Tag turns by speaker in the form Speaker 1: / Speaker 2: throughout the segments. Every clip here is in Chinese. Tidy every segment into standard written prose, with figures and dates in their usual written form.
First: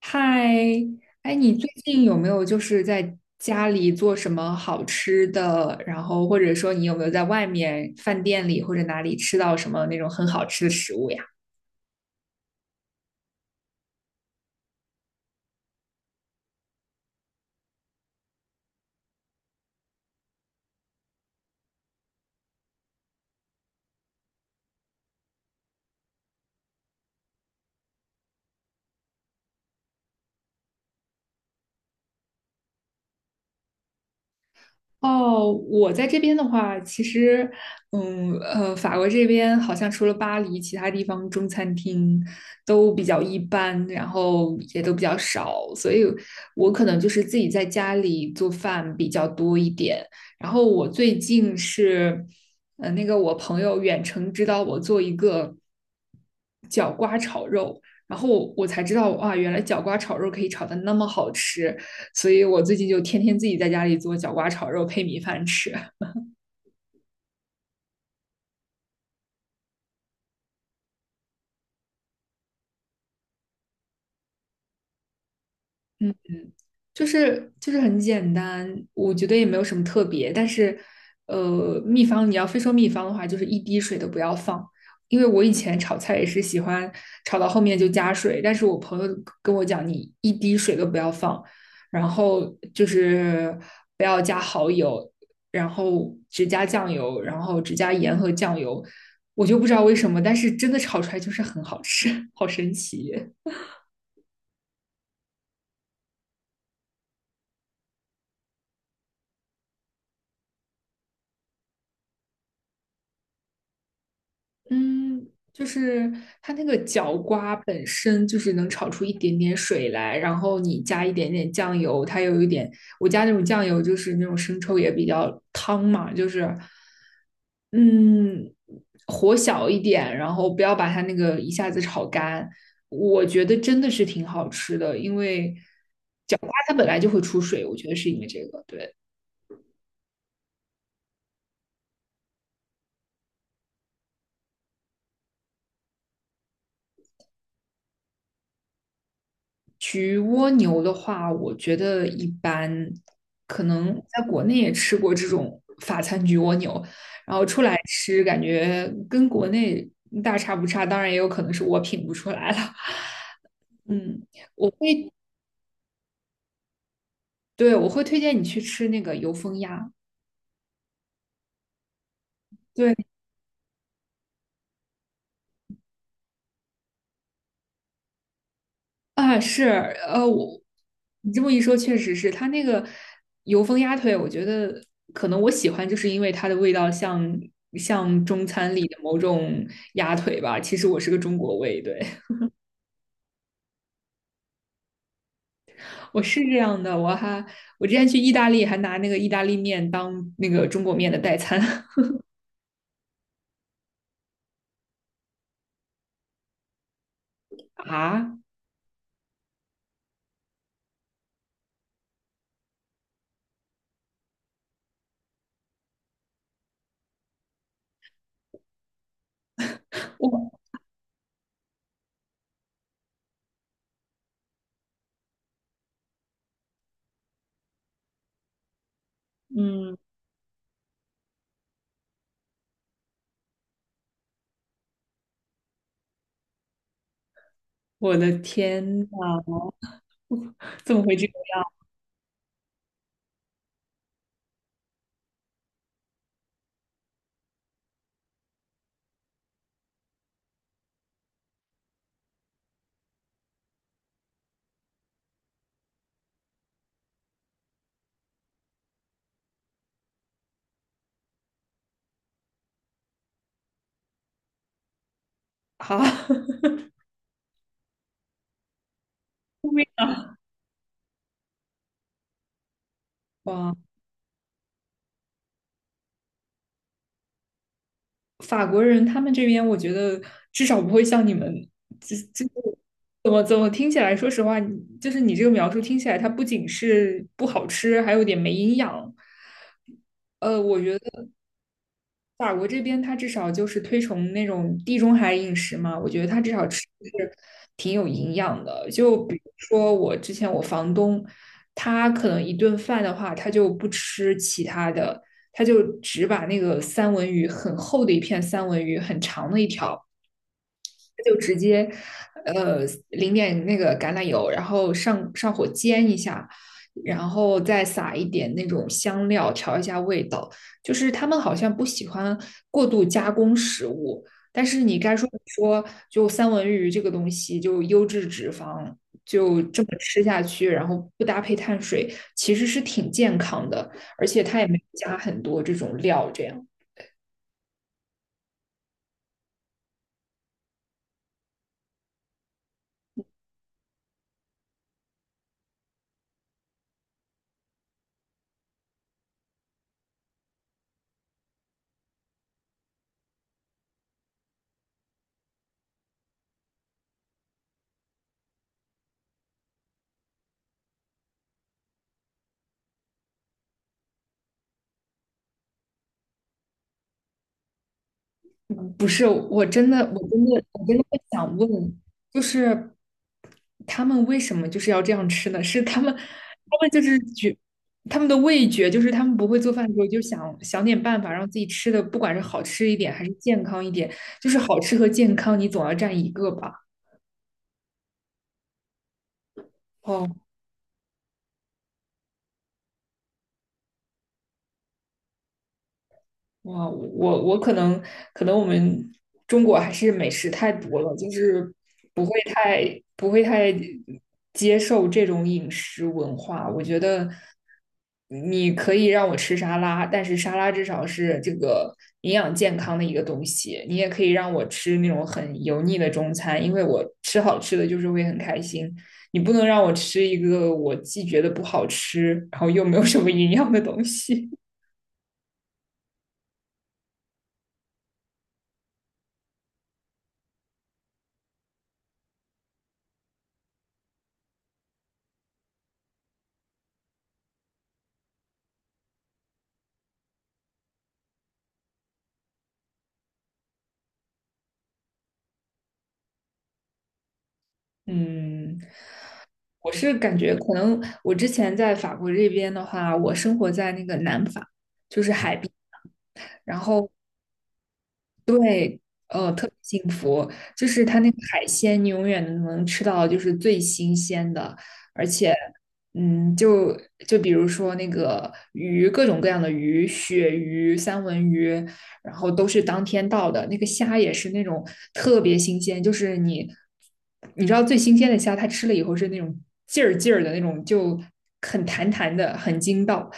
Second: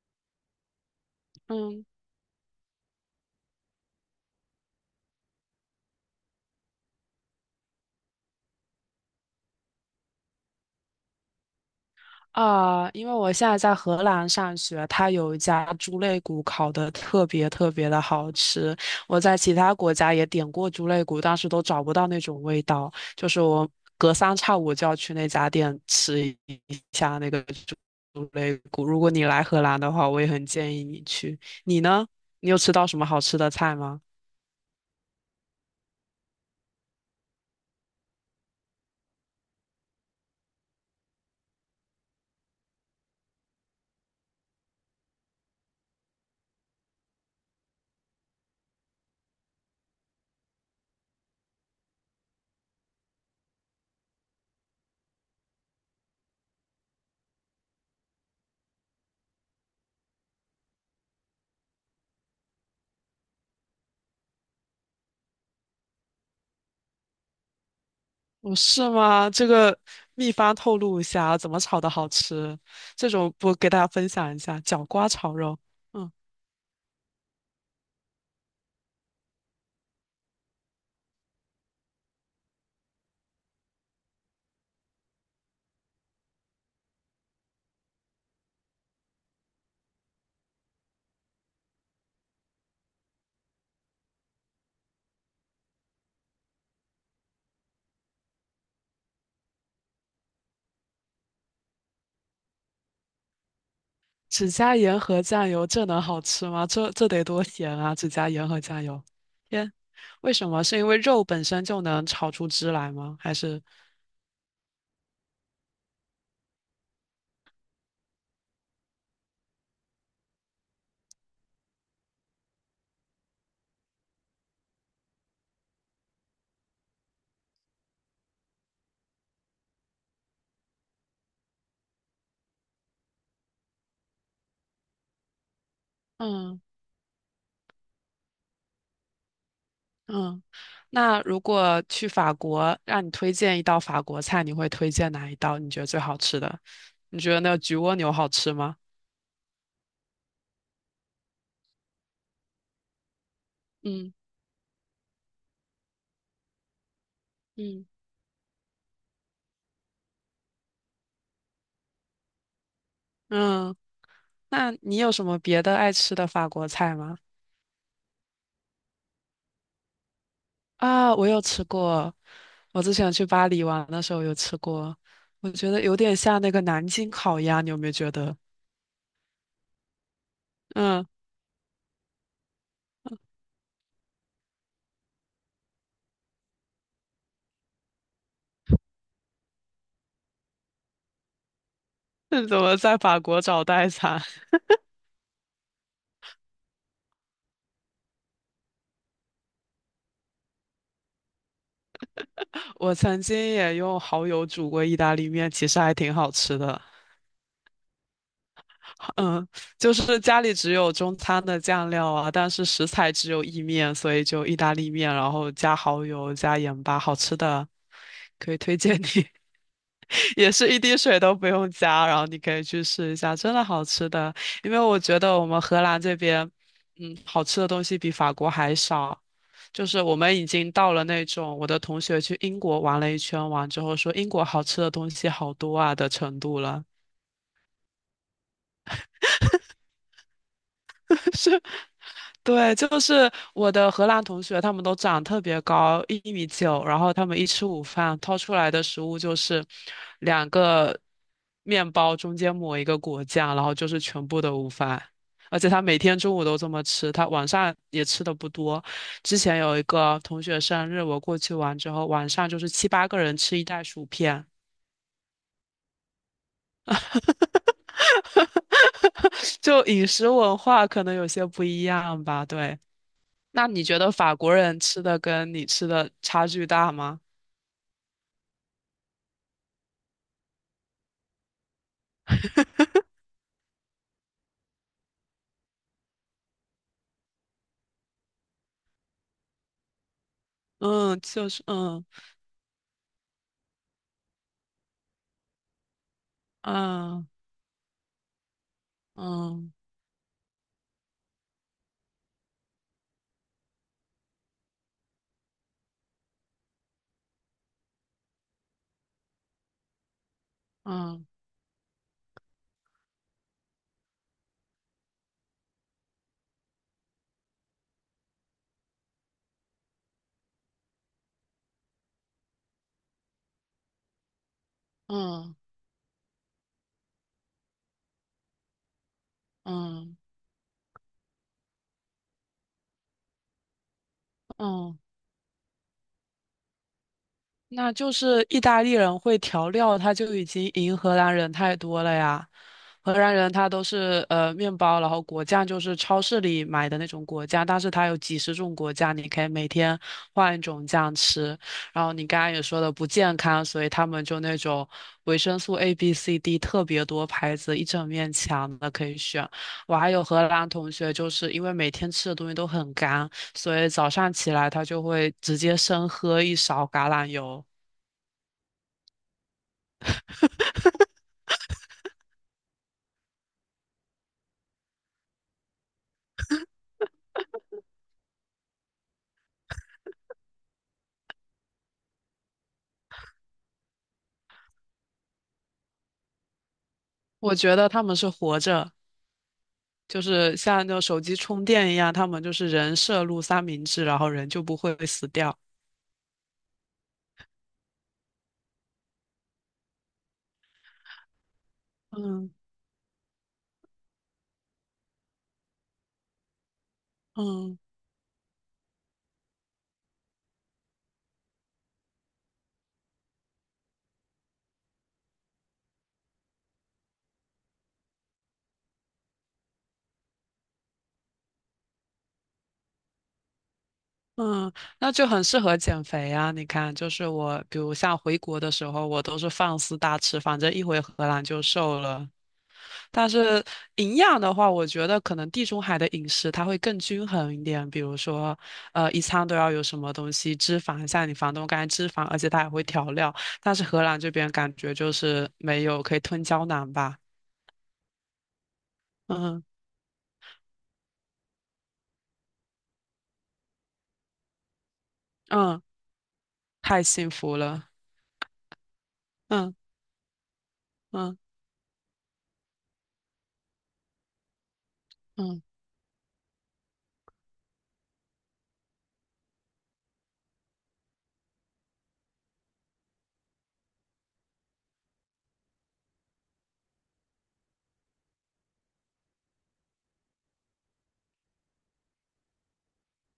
Speaker 1: 嗨，哎，你最
Speaker 2: 嗯
Speaker 1: 近有没有在家里做什么好吃的？然后或者说你有没有在外面饭店里或者哪里吃到什么那种很好吃的食物呀？
Speaker 2: 啊，因为我现在在荷兰上学，它有一家猪肋骨烤得特别特别的好吃。我在其他国家也点过猪肋骨，但是都找不到那种味道。就是我隔三差五就要去那家店吃一下那个猪肋骨。如果你来荷兰的话，我也很建议你去。你呢？你有吃到什么好吃的菜吗？
Speaker 1: 哦，我在这边的话，其实，法国这边好像除了巴黎，其他地方中餐厅都比较一般，然后也都比较少，所以我可能就是自己在家里做饭比较多一点。然后我最近是，那个我朋友远程指导我做一个角瓜炒肉，然后我才知道，哇，原来角瓜炒肉可以炒的那么好吃。所以我最近就天天自己在家里做角瓜炒肉配米饭吃。
Speaker 2: 哦，是吗？这个秘方透露一下啊，怎么炒的好吃？这种不给大家分享一下，角瓜炒肉。嗯，
Speaker 1: 嗯，就是很简单，我觉得也没有什么特别。但是，秘方你要非说秘方的话，就是一滴水都不要放。因为我以前炒菜也是喜欢炒到后面就加水，但是我朋友跟我讲，你一滴水都不要放，然后就是不要加蚝油，然后只加酱油，然后只加盐和酱油。我就不知道为什么，但是真的炒出来就是很好吃，好神奇。
Speaker 2: 只加盐和酱油，这能好吃吗？这得多咸啊！只加盐和酱油，天，为什么？是因为肉本身就能炒出汁来吗？还是？
Speaker 1: 嗯，就是它那个角瓜本身就是能炒出一点点水来，然后你加一点点酱油，它有一点，我加那种酱油就是那种生抽也比较汤嘛，就是嗯，火小一点，然后不要把它那个一下子炒干，我觉得真的是挺好吃的，因为角瓜
Speaker 2: 嗯
Speaker 1: 它本来就会出水，我觉得是因为这个，对。
Speaker 2: 嗯，那如果去法国，让你推荐一道法国菜，你会推荐哪一道？你觉得最好吃的？你觉得那个焗蜗牛好吃吗？
Speaker 1: 焗蜗牛的话，我觉得一般，可能
Speaker 2: 嗯
Speaker 1: 在国内也吃过这种法餐焗蜗牛，然后出来
Speaker 2: 嗯
Speaker 1: 吃感觉跟国内大差不差，当然也有可能是我品不出来了。
Speaker 2: 嗯。
Speaker 1: 嗯，我
Speaker 2: 那你
Speaker 1: 会，
Speaker 2: 有什么别的爱吃的法国菜吗？
Speaker 1: 对，我会推荐你去吃那个油封鸭。
Speaker 2: 啊，我有吃过，我之
Speaker 1: 对，
Speaker 2: 前去巴黎玩的时候有吃过，我觉得有点像那个南京烤鸭，你有没有觉得？
Speaker 1: 啊，是，呃，我
Speaker 2: 嗯，
Speaker 1: 你这么一说，确实是它那个油封鸭腿，我觉得可能我喜欢，就是因为它的味道像中餐里的某种鸭腿吧。其实我是个中国胃，对，
Speaker 2: 那怎么在法国找代餐？
Speaker 1: 我是这样的。我之前去意大利还拿那个意大利面当那个中国面的代餐
Speaker 2: 我曾经也用蚝油煮过意大利面，其实还挺好吃的。
Speaker 1: 啊，
Speaker 2: 嗯，就是家里只有中餐的酱料啊，但是食材只有意面，所以就意大利面，然后加蚝油加盐巴，好吃的，可以推荐你。
Speaker 1: 我
Speaker 2: 也是一滴水都不用加，然后你可以去试一下，真的好吃的。因为我觉得我们荷兰这边，嗯，好吃的东西比法国还少。就
Speaker 1: 嗯，
Speaker 2: 是我们已经到了那种我的同学去英国玩了一圈，玩之后说英国好吃的东西好多啊的程度了。
Speaker 1: 我的天呐，怎么会这 样？
Speaker 2: 对，就是我的荷兰同学，他们都长特别高，1.9米，然后他们一吃午饭，掏出来的食物就是两个面包，中间抹一个果酱，然后就是全部的午饭。而且他每天中午都这么吃，他晚上也吃的不多。之前有一个同学生日，我过去玩之后，晚上就是七八个人吃一袋薯片，
Speaker 1: 好，
Speaker 2: 就饮食文化可能有些不一样吧。对，那
Speaker 1: 哇。
Speaker 2: 你觉得法国人吃的跟你吃的差距大吗？
Speaker 1: 法国人他们这边，我觉得至少不会像你们，这这怎么怎么听起来，说实话，你就是你这个描述听起来，它不仅是不好吃，还有点没营养。我觉
Speaker 2: 嗯，
Speaker 1: 得
Speaker 2: 就是嗯
Speaker 1: 法国这边它至少就是推崇那种地中海饮食嘛，我觉得它至少吃的
Speaker 2: 嗯
Speaker 1: 是挺有营养的。就比如
Speaker 2: 嗯
Speaker 1: 说我之前我房东，他可能一顿饭的话，他就不吃其他的，他就只把那个三文鱼很厚的一片三文鱼，很长的一条。
Speaker 2: 嗯
Speaker 1: 就直接呃淋点那个橄榄油，然后上火煎一下，然后再撒一点那种香料调一下味道。就是他们好像不喜欢过度加工食物，但是你该说不
Speaker 2: 嗯
Speaker 1: 说，就三文鱼这个东西，就优质脂肪。就这么
Speaker 2: 嗯
Speaker 1: 吃下去，然后不搭配碳水，其实是挺健康的，而且它也没
Speaker 2: 嗯，
Speaker 1: 加很多这种料，这样。
Speaker 2: 那就是意大利人会调料，他就已经赢荷兰人太多了呀。荷兰人他都是面包，然后果酱就是超市里买的那种果酱，但是它有几十种果酱，你可以每天换一种酱吃。然后你刚刚也说的不健康，所以他们就那种维生素 A、B、C、D 特别多牌子，一整面墙的可以选。我还有荷兰同学，就是因为每天吃的东西都很干，所以早上起来他就会直接生喝一勺橄榄油。
Speaker 1: 不是，我真的会想问，就是他们为什么就是要这样吃呢？他们就是觉，他们的味觉就是他们不会做饭的时候就想点办法让自己吃的，不管是好吃一点还是健康一点，就是好吃和健康你总要占一个吧。
Speaker 2: 我觉得他们是活着。就
Speaker 1: 哦，
Speaker 2: 是像那种手机充电一样，他们就是人摄入三明治，然后人就不会死掉。
Speaker 1: 哇，我可能我们中国还是美食太多了，就是
Speaker 2: 嗯
Speaker 1: 不会太接受这种饮食文化。我觉得
Speaker 2: 嗯
Speaker 1: 你可以让我吃沙拉，但是沙拉至少是这个营养健康的一个东西。你也可以让我吃那种很油腻的中餐，因为我吃好吃的就是会很开心。你不能让我吃一个我既觉得不好吃，然后又没有什么营养的东西。
Speaker 2: 嗯，那就很适合减肥啊！你看，就是我，比如像回国的时候，我都是放肆大吃，反正一回荷兰就瘦了。但是营养的话，我觉得可能地中海的饮食它会更均衡一点，比如说，一餐都要有什么东西，脂肪，像你房东刚才脂肪，而且它也会调料。但是荷兰这边感觉就是没有，可以吞胶囊吧。
Speaker 1: 嗯。
Speaker 2: 嗯。
Speaker 1: 我是感觉可能我之前在法国这边的话，我生活在那个南法，就是海边，
Speaker 2: 嗯，
Speaker 1: 然
Speaker 2: 太
Speaker 1: 后
Speaker 2: 幸福了。
Speaker 1: 对，特
Speaker 2: 嗯
Speaker 1: 别幸福，就是它那个
Speaker 2: 嗯
Speaker 1: 海鲜，你永远能吃到就是最新鲜的，而且，
Speaker 2: 嗯
Speaker 1: 嗯，就就比如说那个鱼，各种各样的鱼，鳕鱼、三文鱼，然后都是当天到的。那个虾也是那种特别新鲜，你知道最新鲜的虾，它吃了以后是那种劲儿劲儿的那种，就很弹弹的，很筋道。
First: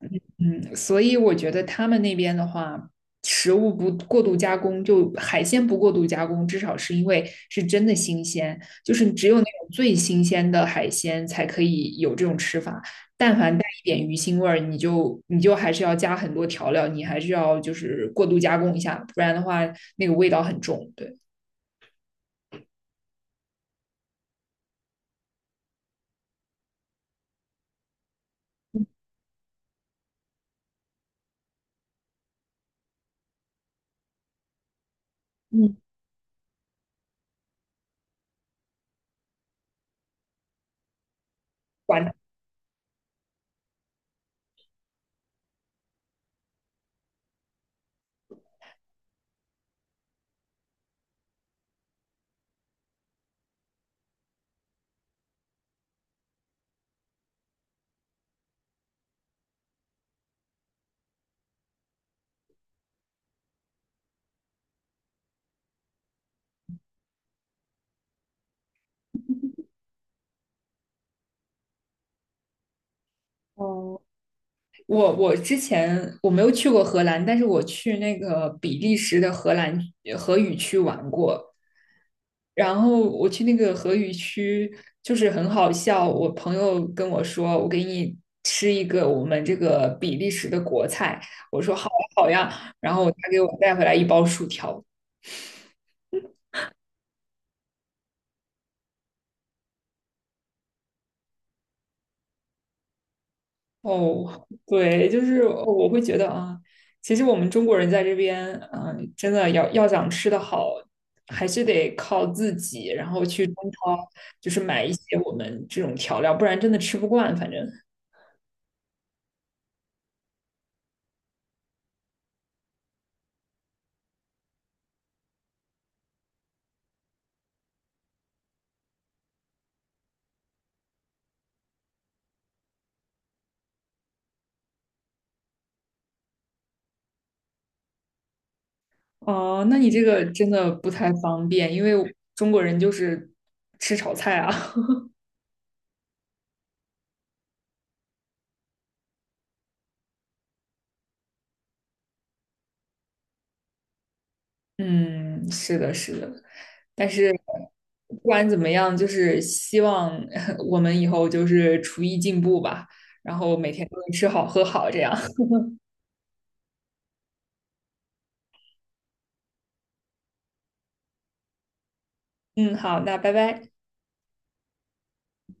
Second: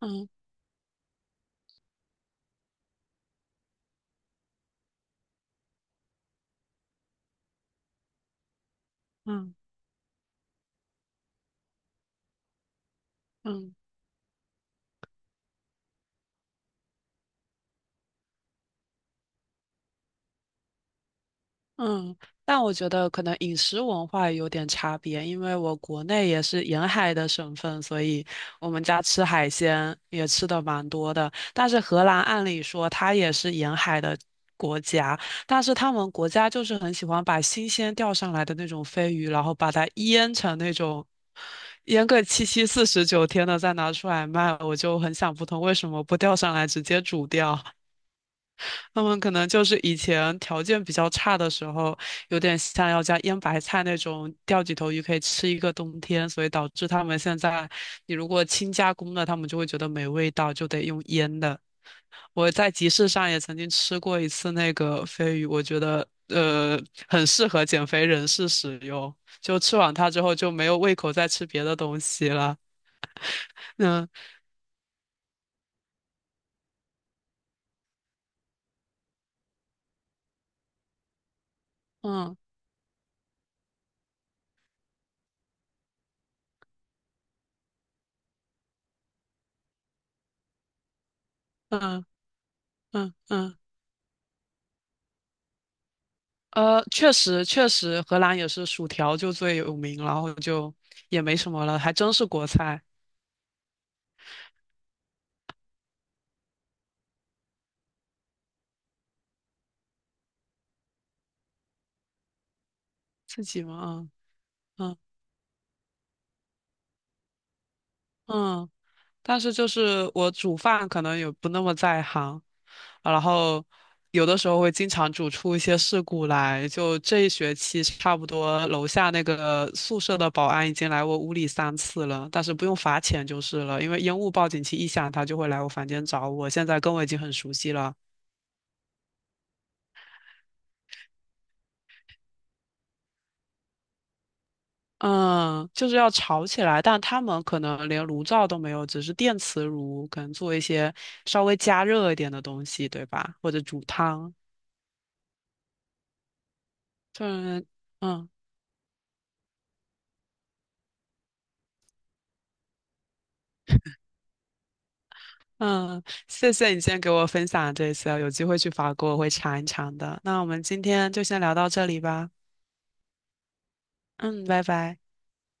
Speaker 2: 嗯
Speaker 1: 嗯,所以我觉得他们那边的话。食物不过度加工，就海鲜不过度加工，至少是因为是真的新鲜，就是只有那
Speaker 2: 嗯
Speaker 1: 种最新鲜的海鲜才可以有这种吃法。但凡带
Speaker 2: 嗯。
Speaker 1: 一点鱼腥味儿，你就还是要加很多调料，你还是要就是过度加工一下，不然的话那个味道很重。对，
Speaker 2: 嗯，但我觉得可能饮食文化有点差别，因为我国内也是沿海的省份，所以我们家吃海鲜也吃的蛮多的。但是荷兰按理说它也是沿海的国家，但是
Speaker 1: 嗯，
Speaker 2: 他们国家就是很喜欢把新鲜钓上来的那种飞鱼，然后把它腌成那种腌
Speaker 1: 管
Speaker 2: 个七七四十九天的再拿出来卖，我就很想不通为什么不钓上来直接煮掉。他们可能就是以前条件比较差的时候，有点像要加腌白菜那种钓几头鱼可以吃一个冬天，所以导致他们现在，你如果轻加工的，他们就会觉得没味道，就得用腌的。我在集市上也曾经吃过一次那个飞鱼，我觉得很适合减肥人士使用，就吃完它之后就没有胃口再吃别的东西了。
Speaker 1: 哦，
Speaker 2: 嗯
Speaker 1: 我之前我没有去过荷兰，但是我去那个比利时的荷兰荷语区玩过。
Speaker 2: 嗯
Speaker 1: 然后我去那个荷语区，就是很好笑。我朋友跟我说，我给你吃一个我们这个比利时的国菜。我说好呀
Speaker 2: 嗯
Speaker 1: 好呀。然后
Speaker 2: 嗯
Speaker 1: 他给我
Speaker 2: 嗯。
Speaker 1: 带回来一包薯条，
Speaker 2: 确实确实，荷兰也是薯条就最有名，然后就也没什么了，还真是国菜，
Speaker 1: 哦，对，就是我会觉得啊，其实我们中国人在这边，嗯、真的要想吃得好，还是得靠自己，然后
Speaker 2: 自
Speaker 1: 去中
Speaker 2: 己
Speaker 1: 超
Speaker 2: 嘛，
Speaker 1: 就是买一
Speaker 2: 嗯
Speaker 1: 些我们这种调料，不然真的吃不惯。反正，
Speaker 2: 嗯嗯。但是就是我煮饭可能也不那么在行，啊然后有的时候会经常煮出一些事故来。就这一学期，差不多楼下那个宿舍的保安已经来我屋里三次了，但是不用罚钱就是了，因为烟雾报警器一响，他就会来我房间找我。现在跟我已经很熟悉了。
Speaker 1: 哦、那你这个真的不太方便，因为中国人就是吃炒菜啊。
Speaker 2: 嗯，就是要炒起来，但他们可能连炉灶都没有，只是电磁炉，可能做一些稍微加热一点的东西，对吧？或者煮汤，
Speaker 1: 嗯，是的，是的。但
Speaker 2: 就
Speaker 1: 是
Speaker 2: 是
Speaker 1: 不
Speaker 2: 嗯
Speaker 1: 管怎么样，就是希望 我们以后就是厨艺进步吧，然后每天都能吃好喝好这样。
Speaker 2: 嗯，谢谢你今天给我分享这些，有机会去法国我会尝一尝的。那我们今天就先聊到这里吧，
Speaker 1: 嗯，好，那拜拜。
Speaker 2: 嗯，拜拜。